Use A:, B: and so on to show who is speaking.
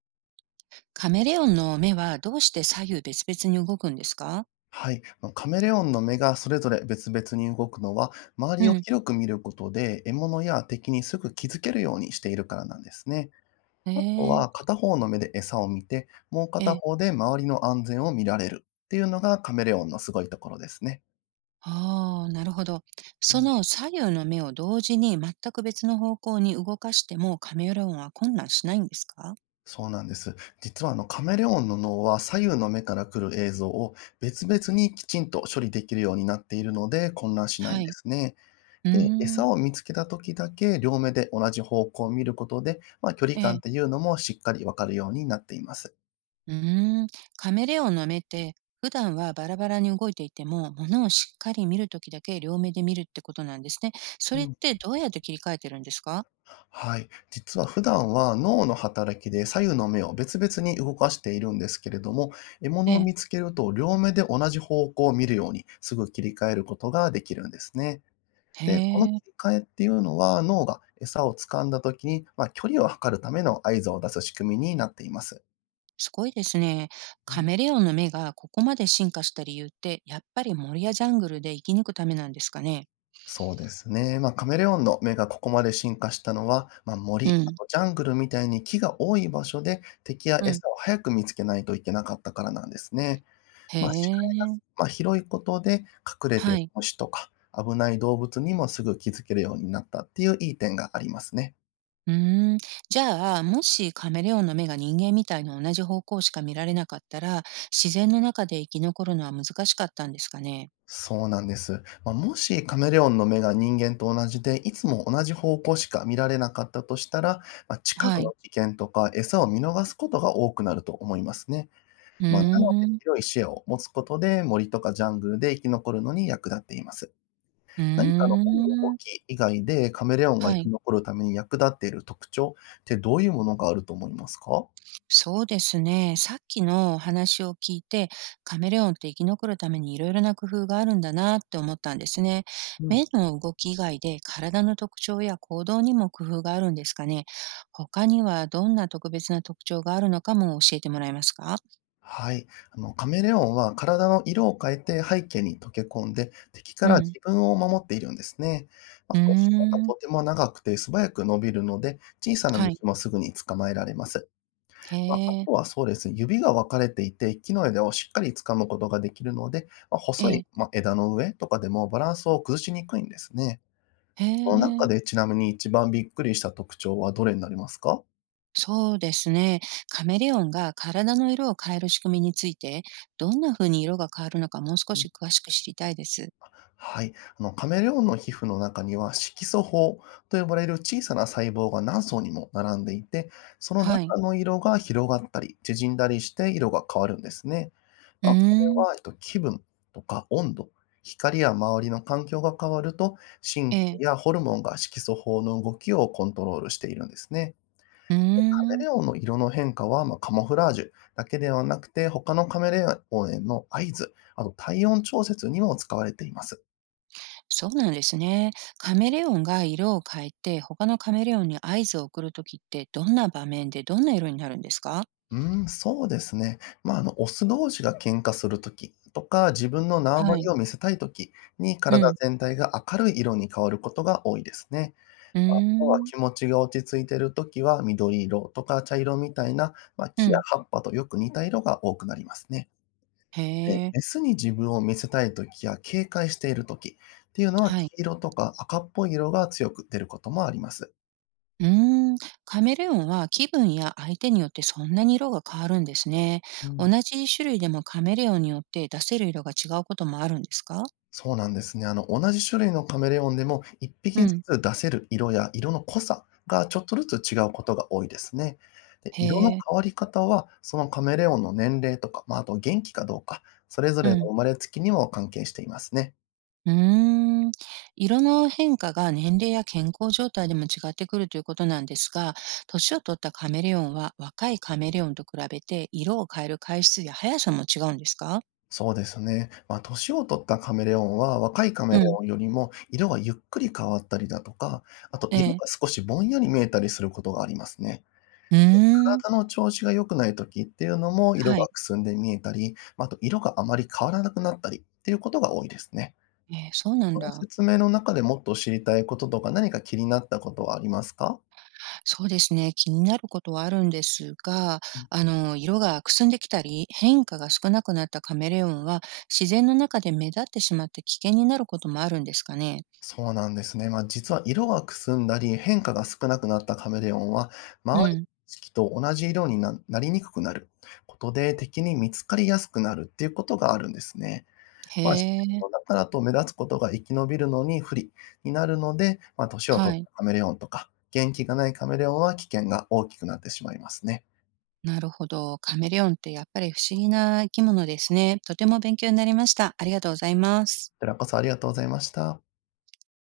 A: カメレオンの目はどうして左右別々に動くんですか？
B: はい、カメレオンの目がそれぞれ別々に動くのは、周
A: う
B: りを
A: ん。
B: 広く見ることで獲物や敵にすぐ気づけるようにしているからなんですね。
A: え
B: あと
A: え、
B: は片方の目で餌を見て、もう
A: え
B: 片
A: え。
B: 方で周りの安全を見られるっていうのがカメレオンのすごいところですね。
A: ああ、なるほど。
B: う
A: そ
B: ん、
A: の左右の目を同時に全く別の方向に動かしてもカメレオンは混乱しないんですか？
B: そうなんです。実はカメレオンの脳は左右の目から来る映像を別々にきちんと処理できるようになっているので混乱しないん
A: は
B: で
A: い。
B: すね。
A: う
B: で、
A: ーん、
B: 餌を見つけた時だけ両目で同じ方向を見ることで、まあ、距離
A: え
B: 感っ
A: え。
B: ていうのもしっかりわかるようになっています。
A: うーん。カメレオンの目って普段はバラバラに動いていても、ものをしっかり見るときだけ両目で見るってことなんですね。そ
B: う
A: れっ
B: ん。
A: てどうやって切り替えてるんですか？
B: はい。実は普段は脳の働きで左右の目を別々に動かしているんですけれども、獲物
A: え
B: を
A: え。
B: 見つけると両目で同じ方向を見るようにすぐ切り替えることができるんですね。
A: へ
B: で、この切
A: え。
B: り替えっていうのは脳が餌を掴んだ時に、まあ、距離を測るための合図を出す仕組みになっています。
A: すごいですね。カメレオンの目がここまで進化した理由って、やっぱり森やジャングルで生き抜くためなんですかね。
B: そうですね。まあ、カメレオンの目がここまで進化したのは、まあ、
A: う
B: 森、あ
A: ん。
B: とジャングルみたいに木が多い場所で敵や
A: うん。
B: 餌を早く見つけないといけなかったからなんですね。
A: へ
B: まあ、視界が、
A: え。
B: まあ、広いことで隠れてい
A: は
B: る
A: い。
B: 虫とか危ない動物にもすぐ気づけるようになったっていういい点がありますね。
A: うーん。じゃあ、もしカメレオンの目が人間みたいな同じ方向しか見られなかったら、自然の中で生き残るのは難しかったんですかね。
B: そうなんです。まあ、もしカメレオンの目が人間と同じで、いつも同じ方向しか見られなかったとしたら、まあ、近
A: は
B: く
A: い。
B: の危険とか餌を見逃すことが多くなると思いますね。
A: うー
B: まあ、なので、
A: ん。
B: 広い視野を持つことで、森とかジャングルで生き残るのに役立っています。
A: うー
B: 何かの目の動
A: ん。
B: き以外で、カメレオンが
A: は
B: 生き
A: い。
B: 残るために役立っている特徴ってどういうものがあると思いますか？
A: そうですね。さっきのお話を聞いて、カメレオンって生き残るためにいろいろな工夫があるんだなって思ったんですね。
B: うん。
A: 目の動き以外で体の特徴や行動にも工夫があるんですかね。他にはどんな特別な特徴があるのかも教えてもらえますか？
B: はい。カメレオンは体の色を変えて背景に溶け込んで、敵か
A: う
B: ら自
A: ん。
B: 分を守っているんですね。ま
A: う
B: あ
A: ー
B: と、舌が
A: ん。
B: とても長くて素早く伸びるので、小さな
A: はい。
B: 虫もすぐに捕まえられます。
A: へ
B: まあ、あ
A: え。
B: とはそうですね、指が分かれていて、木の枝をしっかり掴むことができるので、まあ、
A: え
B: 細い、
A: え。
B: まあ、枝の上とかでもバランスを崩しにくいんですね。
A: へ
B: この中
A: え。
B: でちなみに一番びっくりした特徴はどれになりますか？
A: そうですね。カメレオンが体の色を変える仕組みについて、どんな風に色が変わるのかもう少し詳しく知りたいです。
B: はい。カメレオンの皮膚の中には色素胞と呼ばれる小さな細胞が何層にも並んでいて、その
A: はい。
B: 中の色が広がったり、縮んだりして色が変わるんですね。
A: うー
B: まあ、こ
A: ん。
B: れは、気分とか温度、光や周りの環境が変わると、神
A: え
B: 経
A: え。
B: やホルモンが色素胞の動きをコントロールしているんですね。
A: うー
B: カメ
A: ん、
B: レオンの色の変化は、まあ、カモフラージュだけではなくて、他のカメレオンへの合図、あと体温調節にも使われています。
A: そうなんですね。カメレオンが色を変えて、他のカメレオンに合図を送るときって、どんな場面でどんな色になるんですか？
B: うーん、そうですね。まあ、オス同士が喧嘩するときとか、自分の縄張
A: は
B: り
A: い。
B: を見せたいときに、
A: う
B: 体
A: ん。
B: 全体が明るい色に変わることが多いですね。
A: うー
B: まあとは
A: ん。
B: 気持ちが落ち着いているときは、緑色とか茶色みたいな、まあ、
A: う
B: 木や
A: ん。
B: 葉っぱとよく似た色が多くなりますね。
A: へ
B: で、
A: え。
B: メスに自分を見せたい時や警戒している時っていうのは、
A: は
B: 黄
A: い。
B: 色とか赤っぽい色が強く出ることもあります。
A: うーん。カメレオンは気分や相手によってそんなに色が変わるんですね。
B: う
A: 同
B: ん、
A: じ種類でもカメレオンによって出せる色が違うこともあるんですか？
B: そうなんですね。同じ種類のカメレオンでも、1
A: う
B: 匹ず
A: ん。
B: つ出せる色や色の濃さがちょっとずつ違うことが多いですね。で、
A: へ
B: 色の
A: え。
B: 変わり方は、そのカメレオンの年齢とか、まあ、あと元気かどうか、それぞ
A: う
B: れの
A: ん。
B: 生まれつきにも関係していますね。
A: うーん。色の変化が年齢や健康状態でも違ってくるということなんですが、年を取ったカメレオンは若いカメレオンと比べて色を変える回数や速さも違うんですか？
B: そうですね。まあ、年を取ったカメレオンは、若いカ
A: う
B: メレ
A: ん。
B: オンよりも色がゆっくり変わったりだとか、あと
A: え
B: 色
A: え。
B: が少しぼんやり見えたりすることがありますね。
A: うーん。
B: 体の調子が良くない時っていうのも、色
A: は
B: が
A: い。
B: くすんで見えたり、まあ、あと色があまり変わらなくなったりっていうことが多いですね。
A: ええ、そうなん
B: この
A: だ。
B: 説明の中でもっと知りたいこととか、何か気になったことはありますか？
A: そうですね。気になることはあるんですが、あの、色がくすんできたり、変化が少なくなったカメレオンは、自然の中で目立ってしまって危険になることもあるんですかね。
B: そうなんですね。まあ、実は色がくすんだり、変化が少なくなったカメレオンは、
A: う
B: 周りの
A: ん。
B: 景色と同じ色にななりにくくなることで、敵に見つかりやすくなるっていうことがあるんですね。
A: へ
B: まあ、自然
A: え。
B: の中だと目立つことが生き延びるのに不利になるので、まあ、年を
A: は
B: 取っ
A: い。
B: たカメレオンとか、元気がないカメレオンは危険が大きくなってしまいますね。
A: なるほど。カメレオンってやっぱり不思議な生き物ですね。とても勉強になりました。ありがとうございます。
B: こちらこそありがとうございました。